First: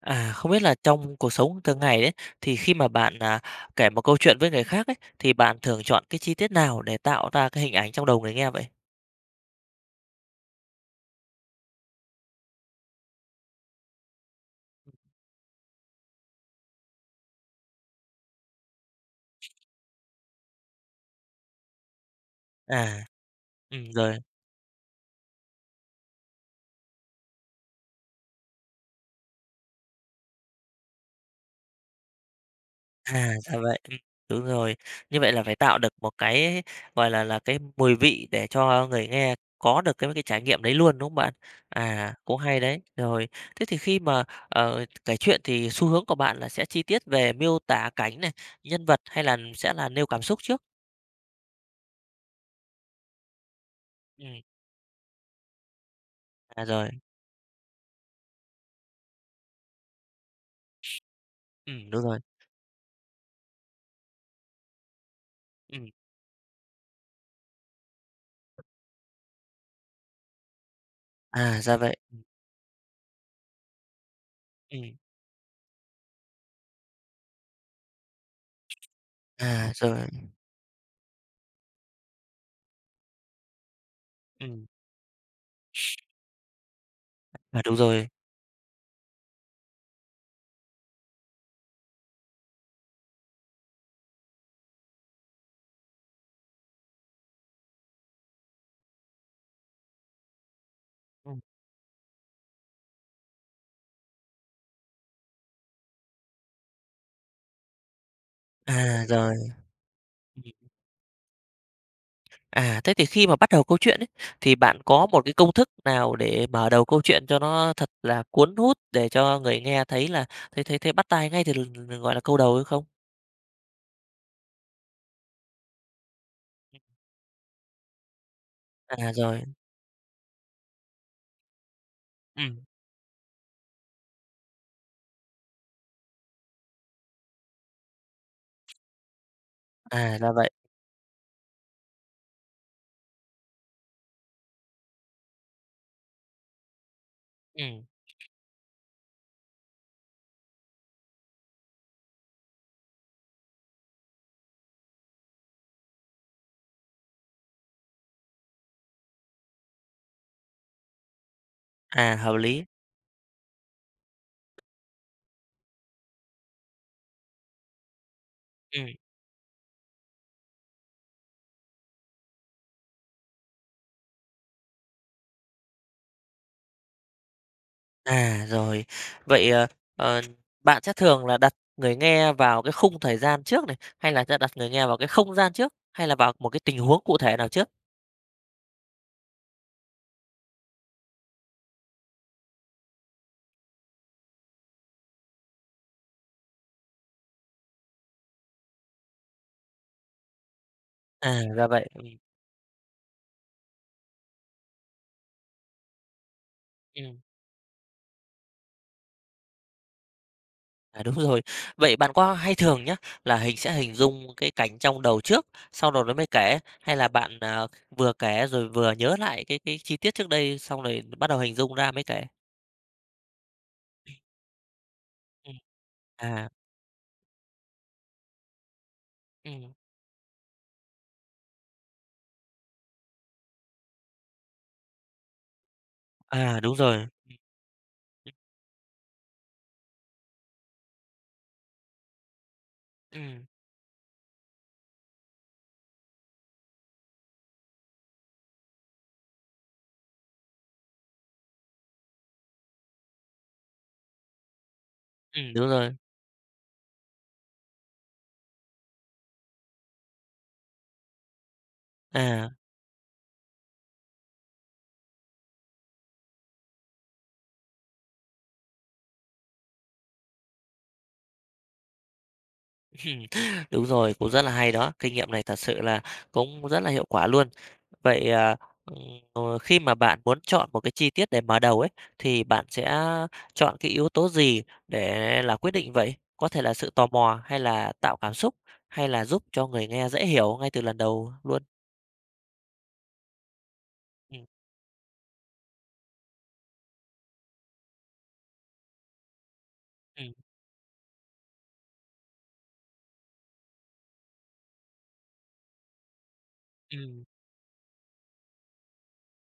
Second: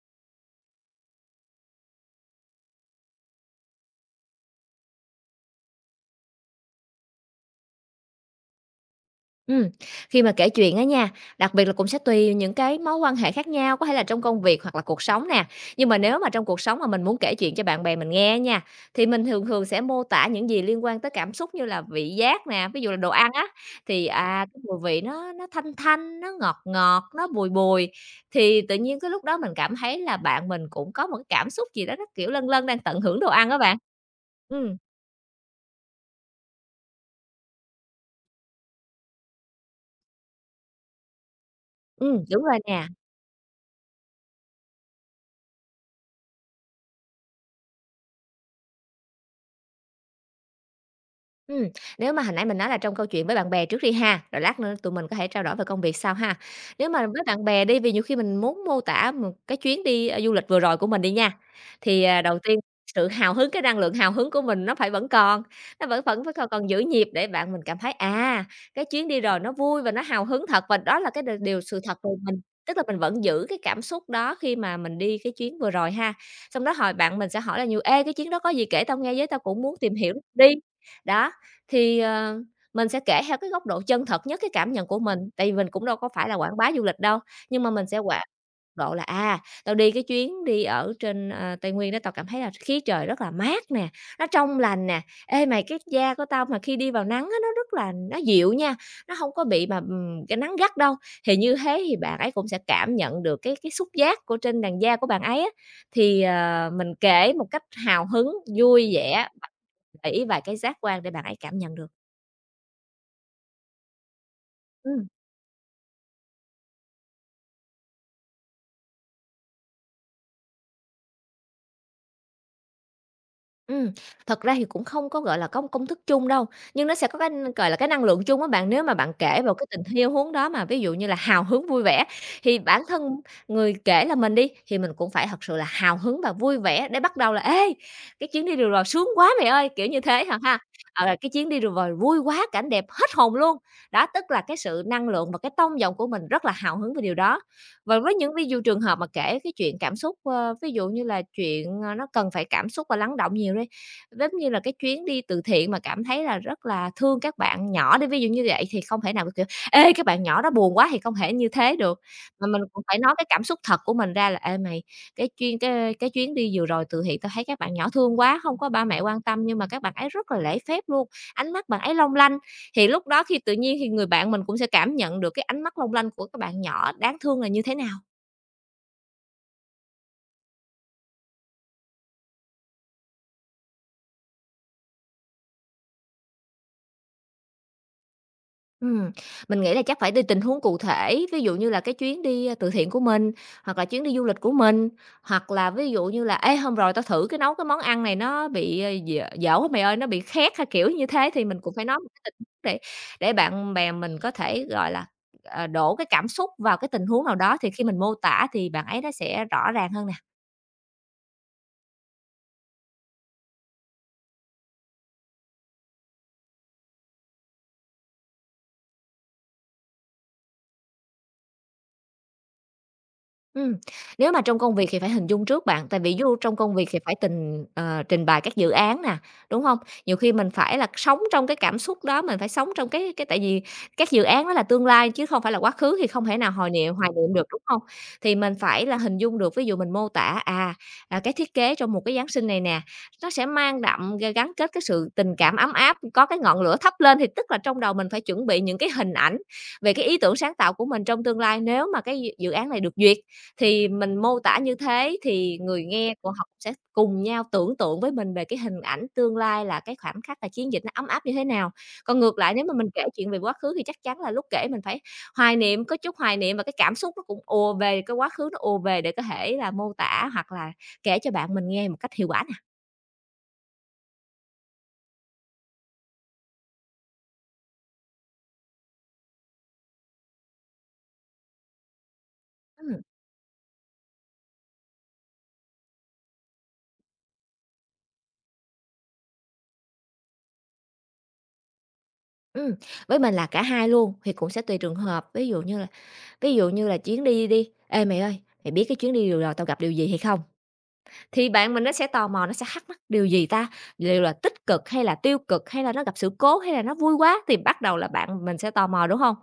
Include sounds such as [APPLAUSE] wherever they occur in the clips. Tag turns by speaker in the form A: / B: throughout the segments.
A: À, không biết là trong cuộc sống thường ngày đấy thì khi mà bạn, kể một câu chuyện với người khác ấy, thì bạn thường chọn cái chi tiết nào để tạo ra cái hình ảnh trong đầu người nghe vậy?
B: Ừm, khi mà kể chuyện á nha, đặc biệt là cũng sẽ tùy những cái mối quan hệ khác nhau, có thể là trong công việc hoặc là cuộc sống nè. Nhưng mà nếu mà trong cuộc sống mà mình muốn kể chuyện cho bạn bè mình nghe nha, thì mình thường thường sẽ mô tả những gì liên quan tới cảm xúc như là vị giác nè, ví dụ là
A: À,
B: đồ ăn á, thì,
A: rồi,
B: cái mùi vị nó thanh thanh, nó ngọt ngọt, nó bùi bùi, thì tự nhiên cái lúc đó mình cảm thấy là bạn mình cũng có một cái cảm xúc gì đó nó, kiểu, lân lân đang tận hưởng đồ
A: à,
B: ăn
A: ra
B: đó bạn.
A: vậy, đúng rồi.
B: Ừm,
A: Như vậy là phải tạo được một cái, gọi là, cái mùi vị để cho người nghe có được cái trải nghiệm đấy luôn, đúng không bạn? À, cũng
B: đúng rồi
A: hay đấy.
B: nè.
A: Rồi, thế thì khi mà, kể chuyện thì xu hướng của bạn là sẽ chi tiết về miêu tả cảnh này, nhân vật hay là sẽ là nêu cảm xúc trước?
B: Ừm, nếu mà hồi nãy mình nói là trong câu chuyện với bạn bè trước đi ha,
A: Ừm,
B: rồi lát nữa tụi mình có thể trao đổi về công việc sau ha.
A: à, rồi,
B: Nếu mà với bạn bè đi, vì nhiều khi mình muốn mô tả một cái chuyến đi, du lịch vừa rồi của mình đi nha,
A: đúng
B: thì,
A: rồi.
B: đầu tiên sự hào hứng, cái năng lượng hào hứng của mình nó phải vẫn còn, nó
A: Ừm.
B: vẫn vẫn phải còn còn giữ nhịp để bạn mình cảm thấy, cái chuyến đi rồi nó vui và nó hào hứng thật và đó là cái
A: À,
B: điều
A: ra
B: sự
A: vậy.
B: thật về mình. Tức là mình vẫn giữ cái cảm xúc đó khi mà
A: Ừm.
B: mình đi cái chuyến vừa rồi ha. Xong đó hỏi bạn mình sẽ hỏi là nhiều: "Ê, cái chuyến đó có gì kể tao nghe với, tao cũng
A: À,
B: muốn tìm
A: rồi.
B: hiểu đi." Đó, thì, mình sẽ kể theo cái góc độ chân thật nhất cái
A: Ừm.
B: cảm nhận của mình, tại vì mình cũng đâu có phải là quảng bá du lịch đâu,
A: À,
B: nhưng mà
A: đúng
B: mình sẽ
A: rồi.
B: quảng độ là, tao đi cái chuyến đi ở trên, Tây Nguyên đó, tao cảm thấy là khí trời rất là mát nè, nó trong lành nè. Ê, mày cái da của tao mà khi đi vào nắng á, nó rất là nó dịu nha, nó không có bị mà, cái nắng gắt đâu. Thì
A: Ừm.
B: như thế thì bạn ấy cũng sẽ cảm nhận được cái xúc giác của trên làn da của bạn ấy á. Thì, mình kể một cách hào hứng, vui
A: À,
B: vẻ,
A: rồi.
B: gợi ý vài
A: Ừm.
B: cái giác quan để bạn ấy cảm nhận được.
A: À, thế thì khi mà bắt đầu câu chuyện ấy, thì bạn có
B: Ừm,
A: một cái công thức nào để mở đầu câu chuyện cho nó thật là cuốn hút để cho người nghe thấy là thấy thấy thấy bắt tai ngay từ lần gọi là, câu đầu hay không?
B: ừm, thật ra thì cũng không có, gọi là, có một công thức chung đâu, nhưng nó sẽ có cái, gọi là, cái năng lượng chung á bạn. Nếu mà
A: À,
B: bạn
A: rồi.
B: kể vào cái tình yêu hướng đó mà ví dụ như là hào hứng, vui vẻ, thì
A: Ừm.
B: bản thân người kể là mình đi, thì mình cũng phải thật sự là hào hứng và vui vẻ để bắt đầu là "Ê, cái chuyến đi vừa rồi sướng quá mày ơi!", kiểu như
A: À,
B: thế
A: ra
B: hả
A: vậy.
B: ha. Ờ, "Cái chuyến đi vừa rồi vui quá, cảnh đẹp hết hồn luôn!", đó, tức là cái sự năng lượng và cái tông giọng của mình rất là hào hứng về điều đó.
A: Ừm.
B: Và với những ví dụ trường hợp mà kể cái chuyện cảm xúc, ví dụ như là chuyện, nó cần phải cảm xúc và lắng động nhiều đi, giống như là cái chuyến đi từ thiện mà cảm thấy là rất là thương các bạn nhỏ đi, ví dụ như vậy thì không thể nào, kiểu, "Ê, các bạn nhỏ đó buồn quá" thì không thể như thế được,
A: À, hợp
B: mà mình
A: lý.
B: cũng phải nói cái cảm xúc thật của mình ra là "Ê, mày, cái chuyên cái chuyến đi vừa rồi từ thiện tao thấy các bạn nhỏ thương quá, không có ba
A: Ừm.
B: mẹ quan tâm nhưng mà các bạn ấy rất là lễ phép luôn, ánh mắt bạn ấy long lanh." Thì lúc đó khi tự nhiên thì người bạn mình cũng sẽ cảm nhận được cái ánh mắt long lanh của các bạn nhỏ đáng thương là như thế nào.
A: À, rồi. Vậy, ờ, bạn sẽ thường là đặt người nghe vào cái khung thời gian trước này, hay là sẽ đặt người nghe vào cái không gian trước, hay là vào một cái tình huống cụ thể nào trước?
B: Ừm, mình nghĩ là chắc phải đi tình huống cụ thể, ví dụ như là cái chuyến đi, từ thiện của mình, hoặc là chuyến đi du lịch của mình, hoặc là ví dụ như là "Ê, hôm rồi tao thử cái nấu cái món ăn này nó bị, dở dở quá mày ơi, nó bị khét" hay kiểu như thế,
A: À,
B: thì mình
A: ra
B: cũng phải
A: vậy.
B: nói một cái tình huống để bạn bè mình có thể, gọi là, đổ cái cảm xúc vào cái tình
A: Ừm,
B: huống nào đó, thì khi mình mô tả thì bạn ấy nó sẽ rõ ràng hơn.
A: à, đúng rồi. Vậy bạn có hay thường nhá, là hình dung cái cảnh trong đầu trước, sau đó nó mới kể, hay là bạn, vừa kể rồi vừa nhớ lại cái chi tiết trước đây, xong rồi bắt đầu hình dung ra mới kể?
B: Ừm, nếu mà trong công việc thì phải hình dung
A: Ừm,
B: trước bạn, tại vì ví dụ
A: à,
B: trong công việc thì phải trình bày các dự án nè, đúng
A: ừm,
B: không? Nhiều khi mình phải là sống trong cái cảm xúc đó, mình phải sống trong cái tại vì các dự án đó là tương lai chứ không phải là quá khứ thì không thể nào
A: à,
B: hồi
A: đúng
B: niệm
A: rồi.
B: hoài niệm được, đúng không? Thì mình phải là hình dung được, ví dụ mình mô tả, cái thiết kế trong một cái Giáng sinh này nè, nó
A: Ừm,
B: sẽ mang đậm gắn kết cái sự tình cảm ấm áp, có cái ngọn lửa thắp lên thì tức là trong đầu mình phải chuẩn bị những cái hình ảnh về cái ý tưởng sáng tạo của mình trong tương lai nếu mà cái dự dự án này được duyệt. Thì mình mô tả như thế thì
A: đúng
B: người
A: rồi.
B: nghe của họ sẽ cùng nhau tưởng tượng với mình về cái hình ảnh tương lai là cái khoảnh khắc là chiến dịch nó ấm áp như thế nào. Còn ngược
A: À.
B: lại nếu mà mình kể chuyện về quá khứ thì chắc chắn là lúc kể mình phải hoài niệm, có chút hoài niệm và cái cảm xúc nó cũng ùa về, cái quá khứ nó ùa về để có thể là mô tả hoặc là kể cho bạn mình nghe một cách hiệu quả nè.
A: [LAUGHS] Đúng rồi, cũng rất là hay đó. Kinh nghiệm này thật sự là cũng rất là hiệu quả luôn. Vậy, ừm, khi mà bạn muốn chọn một cái chi tiết để mở đầu ấy, thì bạn sẽ
B: Ừm,
A: chọn cái yếu tố gì để là quyết định vậy? Có thể là sự tò mò hay là tạo cảm xúc, hay là giúp cho người nghe dễ hiểu ngay từ lần đầu luôn?
B: ừm, với mình là cả hai luôn, thì
A: Ừm,
B: cũng sẽ tùy trường hợp, ví dụ như là chuyến đi đi: "Ê, mày ơi, mày biết cái chuyến đi rồi tao gặp điều gì hay
A: ừm,
B: không?" Thì bạn mình nó sẽ tò mò, nó sẽ thắc mắc điều gì ta? Liệu là tích cực hay là tiêu cực, hay là nó gặp sự cố, hay là nó vui
A: ừm,
B: quá? Thì bắt đầu là bạn mình sẽ tò mò, đúng không?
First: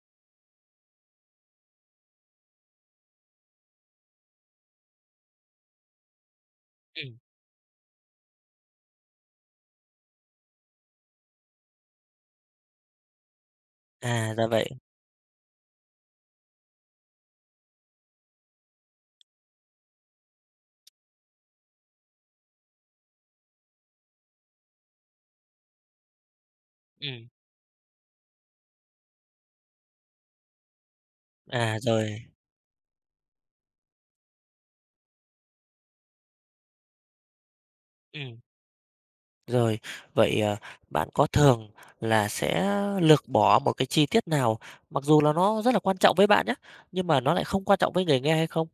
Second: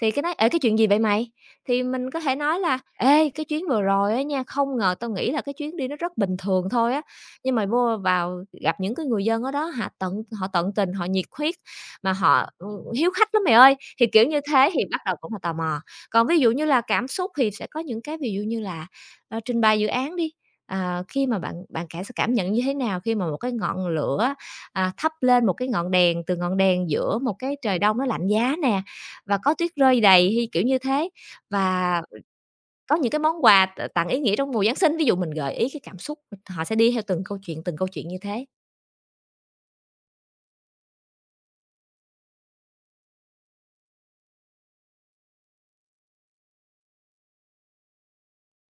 B: Thì cái nói: "Ê, cái chuyện gì vậy mày?" Thì mình có thể nói là "Ê, cái chuyến vừa rồi á nha, không ngờ tao nghĩ là cái chuyến đi nó rất bình thường thôi á,
A: ừm.
B: nhưng mà mua vào gặp những cái người dân ở đó họ tận tình, họ nhiệt huyết, mà họ, hiếu khách lắm mày ơi." Thì kiểu
A: À,
B: như
A: ra vậy.
B: thế thì bắt đầu cũng là tò mò. Còn ví dụ như là cảm xúc thì sẽ có những cái ví dụ như là, trình bày dự án đi. Ờ, khi mà bạn bạn cảm sẽ cảm nhận như thế nào khi mà một cái ngọn lửa, thắp lên một cái ngọn đèn từ ngọn đèn giữa
A: Ừm,
B: một cái trời đông nó lạnh giá nè, và có tuyết rơi đầy hay kiểu như thế?
A: à,
B: Và
A: rồi.
B: có những cái món quà tặng ý nghĩa trong mùa Giáng sinh, ví dụ mình gợi ý cái cảm xúc, họ sẽ đi theo từng câu chuyện như
A: Ừm.
B: thế.
A: Rồi, vậy, bạn có thường là sẽ lược bỏ một cái chi tiết nào mặc dù là nó rất là quan trọng với bạn nhé nhưng mà nó lại không quan trọng với người nghe hay không?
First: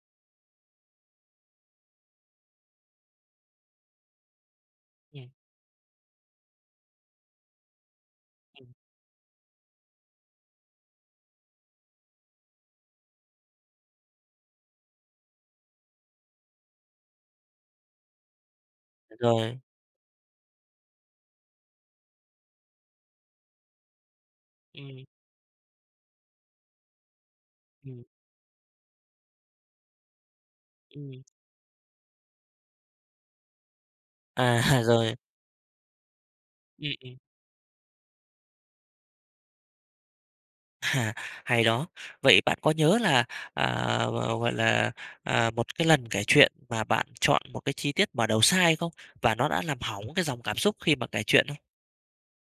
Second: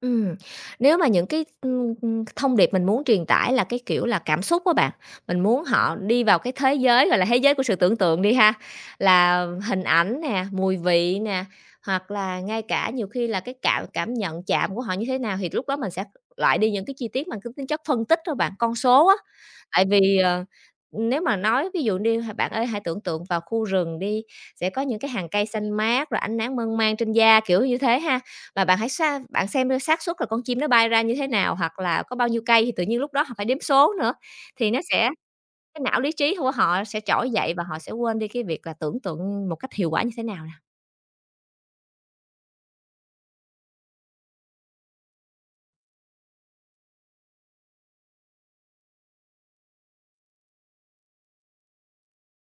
B: Ừm, nếu mà những cái, ưm, ưm, thông điệp mình muốn truyền tải là cái, kiểu là, cảm xúc á bạn,
A: Ừm,
B: mình muốn họ đi vào cái thế giới, gọi là, thế giới của sự tưởng tượng đi ha,
A: ừm,
B: là hình ảnh nè, mùi vị nè, hoặc là ngay cả nhiều khi là cái cảm cảm nhận chạm của họ như thế nào, thì lúc đó mình sẽ loại đi những cái chi tiết mang cái tính chất phân tích thôi bạn, con số á.
A: rồi,
B: Tại vì, nếu mà nói ví dụ đi "Bạn ơi, hãy tưởng tượng vào khu rừng đi, sẽ có những
A: ừm,
B: cái hàng cây xanh mát, rồi ánh nắng mơn man trên da", kiểu như thế
A: ừm,
B: ha. Và bạn hãy bạn xem coi xác suất là con chim nó bay ra như
A: ừm,
B: thế nào, hoặc là có bao nhiêu cây thì tự nhiên lúc đó họ phải đếm số nữa,
A: à,
B: thì nó
A: [LAUGHS]
B: sẽ
A: rồi,
B: cái não lý trí của họ
A: ừm,
B: sẽ
A: ừm,
B: trỗi dậy và họ sẽ quên đi cái việc là tưởng tượng một cách hiệu quả như thế nào.
A: à, hay đó. Vậy bạn có nhớ là, à, gọi là, một cái lần kể chuyện mà bạn chọn một cái chi tiết mở đầu sai không? Và nó đã làm hỏng cái dòng cảm xúc khi mà kể chuyện không?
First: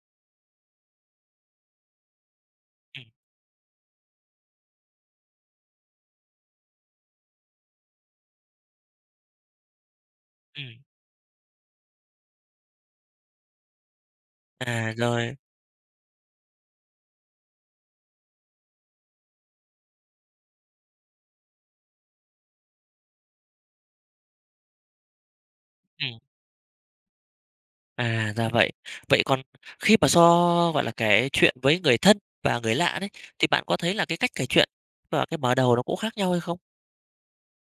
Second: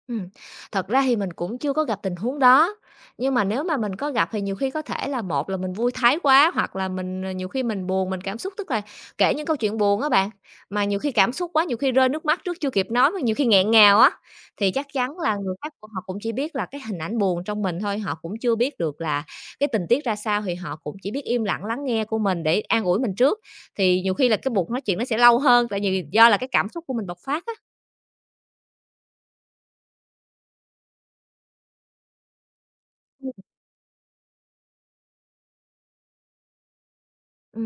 B: Ừm, Thật ra thì mình cũng chưa có gặp tình huống đó,
A: Ừm,
B: nhưng mà nếu mà mình có gặp thì nhiều khi có thể là một là mình vui thái quá, hoặc là mình, nhiều khi mình buồn, mình cảm xúc, tức là kể những câu chuyện buồn á bạn,
A: ừm,
B: mà nhiều khi cảm xúc quá, nhiều khi rơi nước mắt trước chưa kịp nói, mà nhiều khi nghẹn ngào á, thì chắc
A: à,
B: chắn
A: rồi,
B: là người khác của họ cũng chỉ biết là cái hình ảnh buồn trong mình thôi, họ cũng chưa biết được là cái tình tiết ra sao, thì họ cũng chỉ biết im lặng lắng nghe của mình để an ủi mình trước. Thì nhiều khi là cái buộc nói chuyện nó sẽ lâu hơn, tại vì
A: ừm.
B: do là cái cảm xúc của mình bộc phát á.
A: À, ra vậy. Vậy còn khi mà so, gọi là, kể chuyện với người thân và người lạ đấy, thì bạn có thấy là cái cách kể chuyện và cái mở đầu nó cũng khác nhau hay không?
B: Ừ,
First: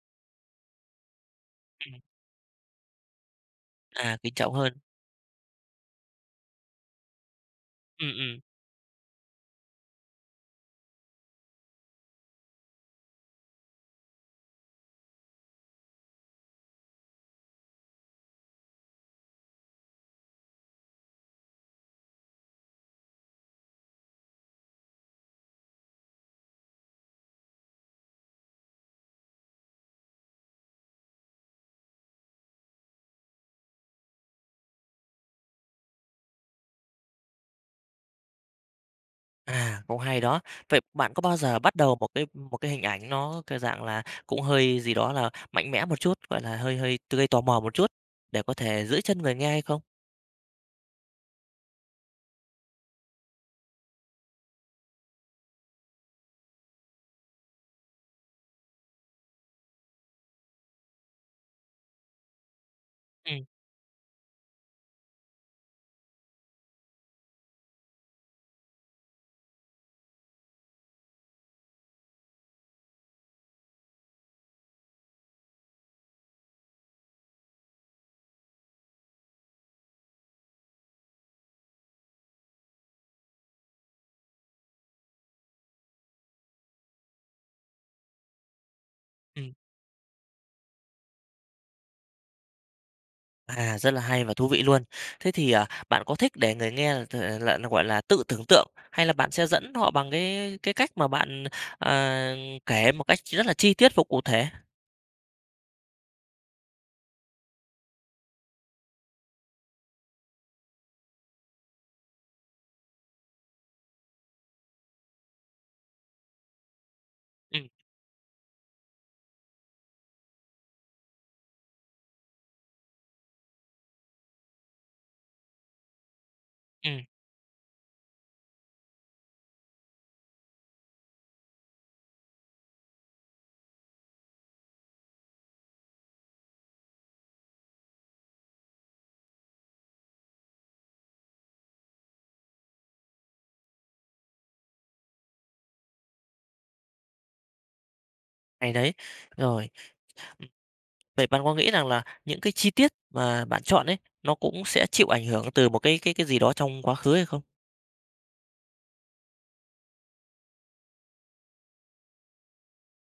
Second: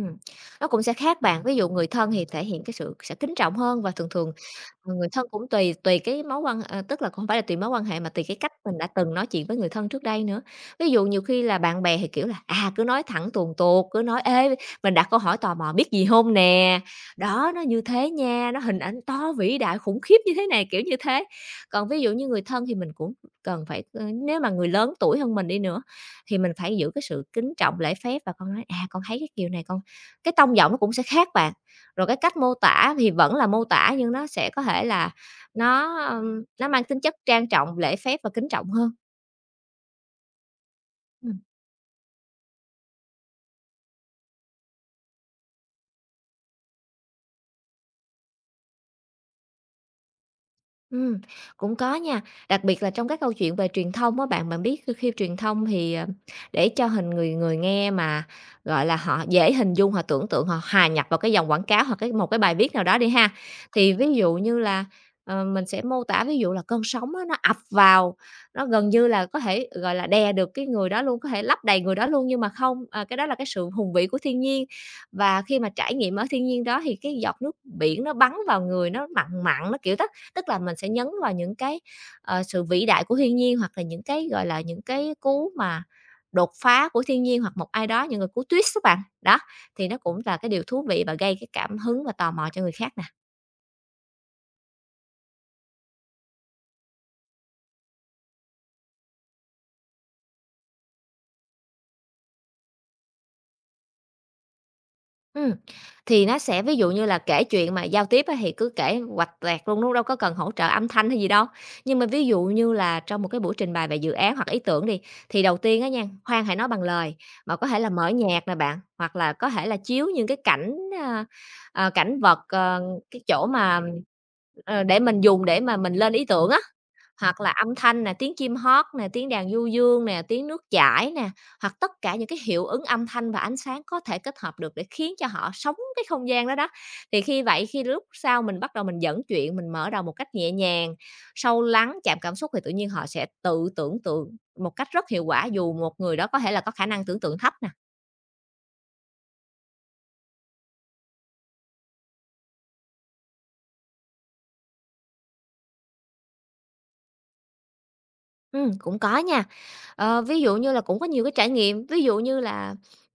B: nó cũng sẽ khác bạn, ví dụ người
A: Ừm,
B: thân thì thể hiện cái sự sẽ kính trọng hơn và thường
A: à,
B: thường.
A: kính trọng hơn.
B: Ờ, người thân cũng tùy tùy cái mối quan tức là không phải là tùy mối quan hệ mà
A: Ừm,
B: tùy cái
A: ừm.
B: cách mình đã từng nói chuyện với người thân trước đây nữa. Ví dụ nhiều khi là bạn bè thì, kiểu là, à, cứ nói thẳng tuồn tuột, cứ nói: "Ê, mình đặt câu hỏi tò mò biết gì hông nè? Đó, nó như thế nha, nó hình ảnh to vĩ đại khủng khiếp như thế này", kiểu như thế. Còn ví dụ như người thân thì mình cũng cần phải nếu mà người lớn tuổi hơn mình đi nữa thì mình phải giữ cái sự kính trọng lễ phép và con nói: "À, con thấy cái kiểu này con", cái tông giọng nó cũng sẽ khác bạn. Rồi cái cách mô tả thì vẫn là mô tả nhưng nó sẽ có thể là nó, nó mang tính chất trang trọng, lễ phép và kính trọng hơn.
A: À, cũng hay đó. Vậy bạn có bao
B: Ừm.
A: giờ bắt đầu một cái hình ảnh nó cái dạng là cũng hơi gì đó là mạnh mẽ một chút, gọi là, hơi hơi gây tò mò một chút để có thể giữ chân người nghe hay không?
B: Ừm, cũng có nha, đặc biệt là trong các câu chuyện về truyền thông á bạn, bạn biết khi khi truyền thông thì, để cho hình người người nghe mà, gọi là, họ dễ hình dung, họ tưởng tượng, họ hòa nhập vào cái dòng quảng cáo hoặc cái một cái bài viết nào đó đi ha.
A: Ừm,
B: Thì ví dụ như là, mình sẽ mô tả ví dụ là cơn sóng á nó ập vào, nó gần như là có thể, gọi là, đè được cái người đó luôn, có thể lấp đầy người đó luôn, nhưng mà không, à, cái đó là cái sự hùng vĩ của thiên nhiên. Và khi mà trải nghiệm ở thiên nhiên đó thì cái giọt nước biển nó bắn vào người nó mặn mặn, nó, kiểu. Tức là mình sẽ nhấn vào những cái, sự vĩ đại của thiên nhiên hoặc là những cái, gọi là, những cái cú mà đột phá của thiên nhiên hoặc một ai đó, những người cú twist các bạn. Đó,
A: ừm.
B: thì nó cũng là cái điều thú vị và gây cái cảm hứng và tò mò cho người khác nè.
A: À, rất là hay và thú vị luôn. Thế thì, bạn có thích để người nghe là, gọi là, tự tưởng tượng hay là bạn sẽ dẫn họ bằng cái cách mà bạn, ờ, kể một cách rất là chi tiết và cụ thể?
B: Ừm, thì nó sẽ ví dụ như là kể chuyện mà giao tiếp á thì cứ kể huỵch toẹt luôn, đúng đâu có cần hỗ trợ âm thanh hay gì đâu. Nhưng mà ví dụ như là trong một cái buổi trình bày về dự án hoặc ý tưởng đi, thì đầu tiên á nha, khoan hãy nói bằng lời, mà
A: Ừm,
B: có thể là mở nhạc nè bạn, hoặc là có thể là chiếu những cái cảnh, a, cảnh vật, cái chỗ mà, để mình dùng để mà mình lên ý tưởng á.
A: ừm,
B: Hoặc là âm thanh nè, tiếng chim hót nè, tiếng đàn du dương nè, tiếng nước chảy nè, hoặc tất cả những cái hiệu ứng âm thanh và ánh sáng có thể kết hợp được để khiến cho họ sống cái không gian đó đó. Thì khi lúc sau mình bắt đầu mình dẫn chuyện, mình mở đầu một cách nhẹ nhàng, sâu lắng, chạm cảm xúc thì tự nhiên họ sẽ tự tưởng tượng một cách rất hiệu quả dù một người đó có thể là có khả năng tưởng tượng thấp.
A: hay đấy. Rồi, ừm, vậy bạn có nghĩ rằng là những cái chi tiết mà bạn chọn ấy, nó cũng sẽ chịu ảnh hưởng từ một cái gì đó trong quá khứ hay không?
B: Cũng có nha. Ờ, ví dụ như là cũng có nhiều cái trải nghiệm, ví dụ như là,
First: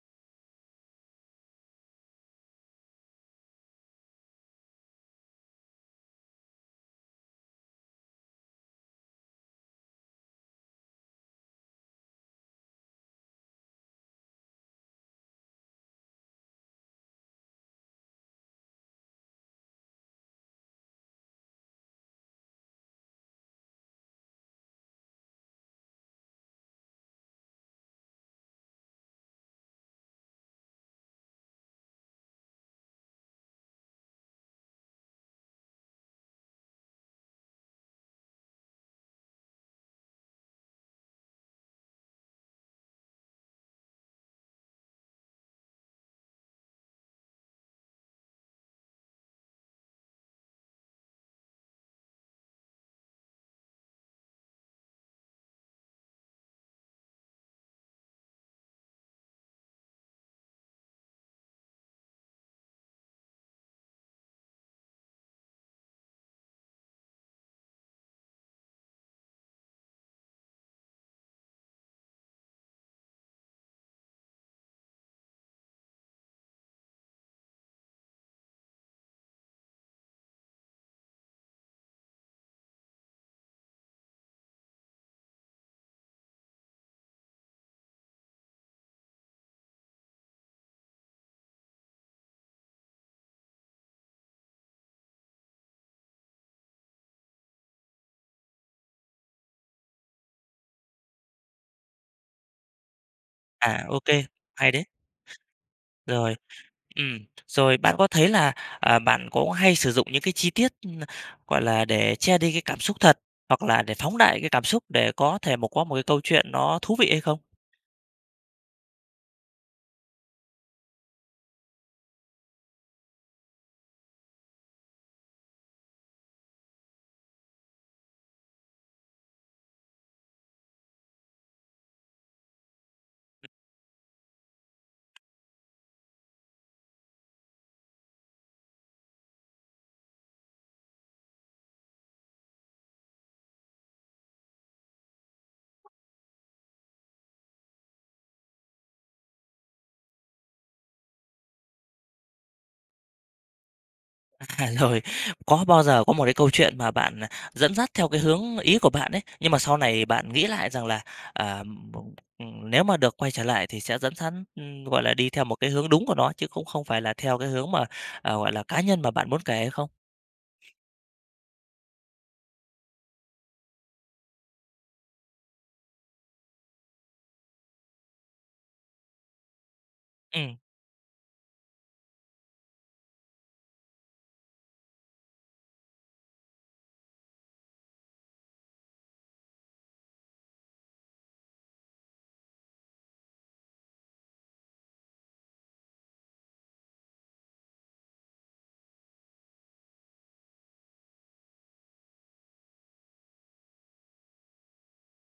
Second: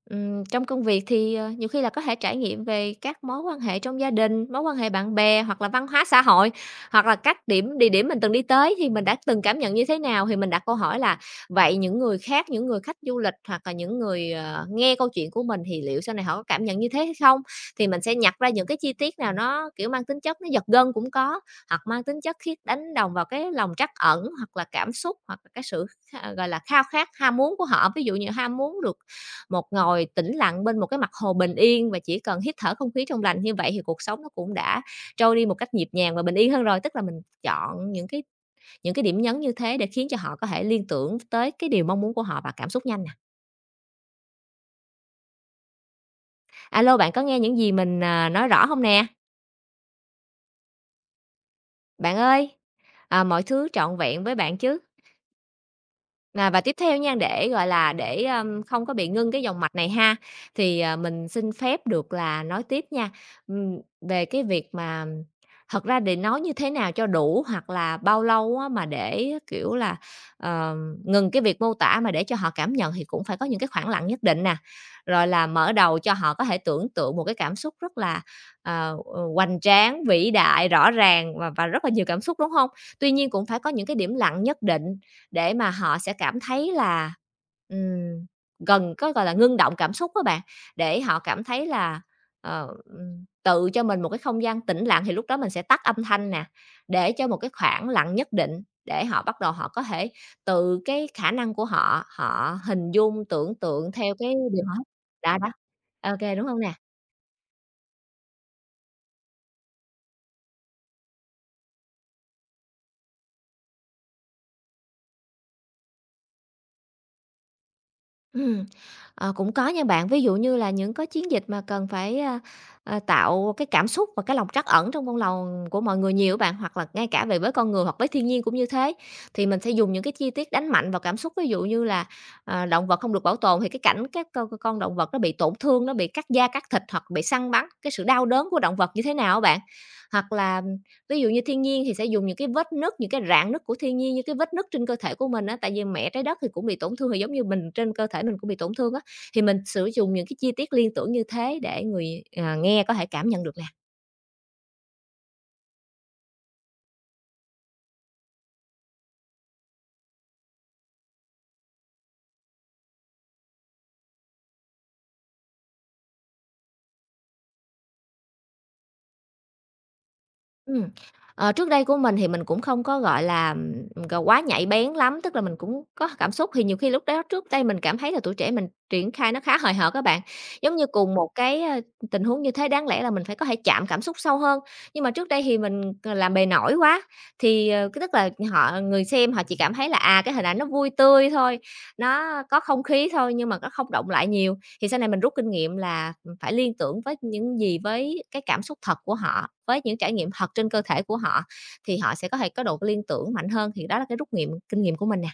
B: trong công việc thì, nhiều khi là có thể trải nghiệm về các mối quan hệ trong gia đình, mối quan hệ bạn bè hoặc là văn hóa xã hội, hoặc là các địa điểm mình từng đi tới thì mình đã từng cảm nhận như thế nào. Thì mình đặt câu hỏi là vậy những người khác, những người khách du lịch hoặc là những người, nghe câu chuyện của mình thì liệu sau này họ có cảm nhận như thế hay không? Thì mình sẽ nhặt ra những cái chi tiết nào nó, kiểu, mang tính chất nó giật gân cũng có, hoặc mang tính chất khiết đánh đồng vào cái lòng trắc ẩn, hoặc là cảm xúc, hoặc là cái sự gọi là, khao khát, ham muốn của họ. Ví dụ như ham muốn được một ngồi tĩnh lặng bên một cái mặt hồ bình yên và chỉ cần hít thở không khí trong lành, như vậy thì cuộc sống nó cũng đã trôi đi một cách nhịp nhàng và bình yên hơn rồi. Tức là mình chọn những cái điểm nhấn như thế để khiến cho họ có thể liên tưởng tới cái điều mong muốn của họ và cảm xúc nhanh nè. Alo bạn có nghe những gì mình, à, nói rõ không nè? Bạn ơi, à, mọi thứ trọn vẹn với bạn chứ? À, và tiếp theo nha, để, gọi là, để, không có bị ngưng cái dòng mạch này ha, thì, mình xin phép được là nói tiếp nha, về cái việc mà thật ra để nói như thế nào cho đủ hoặc là bao lâu á mà để, kiểu là, ờ, ngừng cái việc mô tả mà để cho họ cảm nhận thì cũng phải có những cái khoảng lặng nhất định nè. Rồi là mở đầu cho họ có thể tưởng tượng một cái cảm xúc rất là, hoành tráng, vĩ đại, rõ ràng và rất là nhiều cảm xúc, đúng không? Tuy nhiên cũng phải có những cái điểm lặng nhất định để mà họ sẽ cảm thấy là, ừm, gần có, gọi là, ngưng động cảm xúc á bạn, để họ cảm thấy là, tự cho mình một cái không gian tĩnh lặng thì lúc đó mình sẽ tắt âm thanh nè, để cho một cái khoảng lặng nhất định để họ bắt đầu họ có thể từ cái khả năng của họ, họ hình dung, tưởng
A: À,
B: tượng
A: ok,
B: theo cái điều
A: hay
B: họ.
A: đấy.
B: Đó, đó. OK
A: Rồi.
B: đúng không nè?
A: Ừm, rồi bạn có thấy là, bạn có hay sử dụng những cái chi tiết, gọi là, để che đi cái cảm xúc thật, hoặc là để phóng đại cái cảm xúc để có thể có một cái câu chuyện nó thú vị hay không?
B: Ừm, cũng có nha bạn. Ví dụ như là những có chiến dịch mà cần phải, tạo cái cảm xúc và cái lòng trắc ẩn trong con lòng của mọi người nhiều bạn, hoặc là ngay cả về với con người hoặc với thiên nhiên cũng như thế, thì mình sẽ dùng những cái chi tiết đánh mạnh vào cảm xúc. Ví dụ như là, à, động vật không được bảo tồn thì cái cảnh các con động vật nó bị tổn thương, nó bị cắt da, cắt thịt hoặc bị săn bắn, cái sự đau đớn của động vật như thế nào á bạn. Hoặc là, ví dụ như thiên nhiên thì sẽ dùng những cái vết nứt, những cái rạn nứt của thiên nhiên như cái vết nứt trên cơ thể của mình á, tại vì mẹ Trái Đất thì cũng bị tổn thương, thì giống như mình trên cơ thể mình cũng bị tổn thương á, thì mình sử dụng những cái chi tiết liên tưởng như thế để người, à, nghe có thể cảm nhận được nè.
A: [LAUGHS] À, rồi, có bao giờ có một cái câu chuyện mà bạn, dẫn dắt theo cái hướng ý của bạn ấy, nhưng mà sau này bạn nghĩ lại rằng là, à, nếu mà được quay trở lại thì sẽ dẫn dắt, gọi là, đi theo một cái hướng đúng của nó, chứ cũng không phải là theo cái hướng mà, gọi là, cá nhân mà bạn muốn kể hay không?
B: Ừm, trước đây của mình thì mình cũng không có, gọi là, g quá nhạy bén lắm, tức là mình cũng có cảm xúc thì nhiều khi lúc đó trước đây mình cảm thấy là tuổi trẻ mình triển khai nó khá hời hợt á bạn.
A: Ừm.
B: Giống như cùng một cái, tình huống như thế đáng lẽ là mình phải có thể chạm cảm xúc sâu hơn, nhưng mà trước đây thì mình, làm bề nổi quá, thì, cái tức là họ người xem họ chỉ cảm thấy là, à, cái hình ảnh nó vui tươi thôi, nó có không khí thôi nhưng mà nó không động lại nhiều. Thì sau này mình rút kinh nghiệm là phải liên tưởng với những gì với cái cảm xúc thật của họ, với những trải nghiệm thật trên cơ thể của họ thì họ sẽ có thể có độ liên tưởng mạnh hơn, thì đó là cái rút nghiệm kinh nghiệm của mình nè.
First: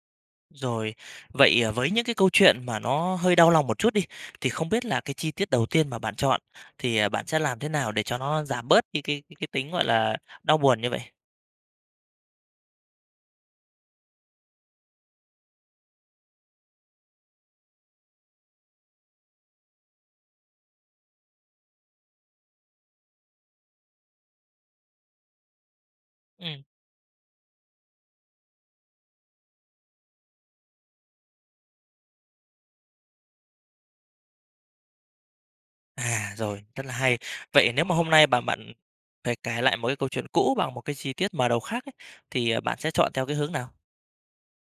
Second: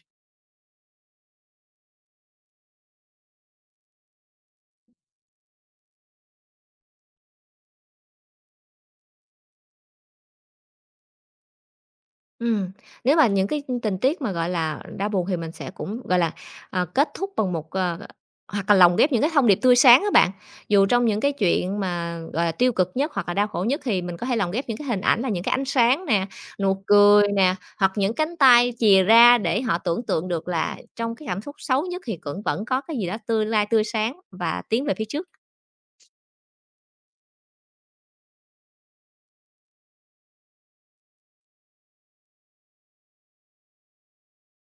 A: Rồi, vậy, với những cái câu chuyện mà nó hơi đau lòng một chút đi, thì không biết là cái chi tiết đầu tiên mà bạn chọn thì, bạn sẽ làm thế nào để cho nó giảm bớt đi cái tính, gọi là, đau buồn như vậy?
B: Ừ, nếu mà những cái tình tiết mà, gọi là, đau buồn thì mình sẽ cũng, gọi là, kết thúc bằng một, hoặc là lồng ghép những cái thông điệp tươi sáng các bạn. Dù trong những cái chuyện mà, gọi là, tiêu cực nhất hoặc là đau khổ nhất thì mình có thể lồng ghép những cái hình ảnh là những cái ánh sáng nè,
A: Ừm.
B: nụ cười nè, hoặc những cánh tay chìa ra để họ tưởng tượng được là trong cái cảm xúc xấu nhất thì cũng vẫn có cái gì đó tươi lai tươi sáng và tiến về phía trước.
A: À, rồi, rất là hay. Vậy nếu mà hôm nay mà bạn phải kể lại một cái câu chuyện cũ bằng một cái chi tiết mở đầu khác ấy, thì, bạn sẽ chọn theo cái hướng nào?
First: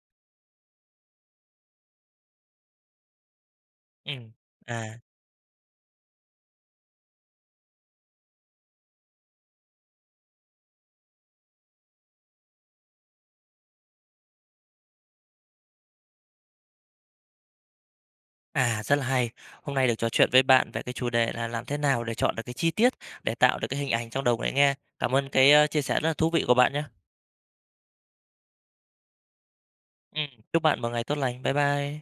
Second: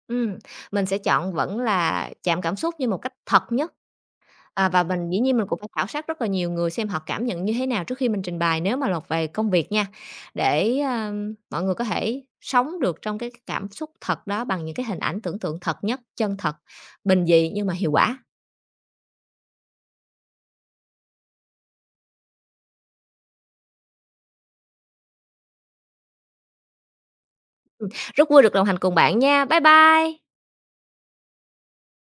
B: Ừ, mình sẽ chọn vẫn là chạm cảm xúc như một cách thật nhất.
A: Ừm,
B: À, và
A: à,
B: mình dĩ nhiên mình cũng phải khảo sát rất là nhiều người xem họ cảm nhận như thế nào trước khi mình trình bày nếu mà lột về công việc nha, để, mọi người có thể sống được trong cái cảm xúc thật đó bằng những cái hình ảnh tưởng tượng thật nhất, chân thật, bình dị nhưng mà hiệu quả.
A: à, rất là hay. Hôm nay được trò chuyện với bạn về cái chủ đề là làm thế nào để chọn được cái chi tiết để tạo được cái hình ảnh trong đầu người nghe. Cảm ơn cái, chia sẻ rất là thú vị của bạn nhé.
B: Rất vui được đồng hành cùng bạn nha. Bye
A: Ừm,
B: bye.
A: chúc bạn một ngày tốt lành. Bye bye.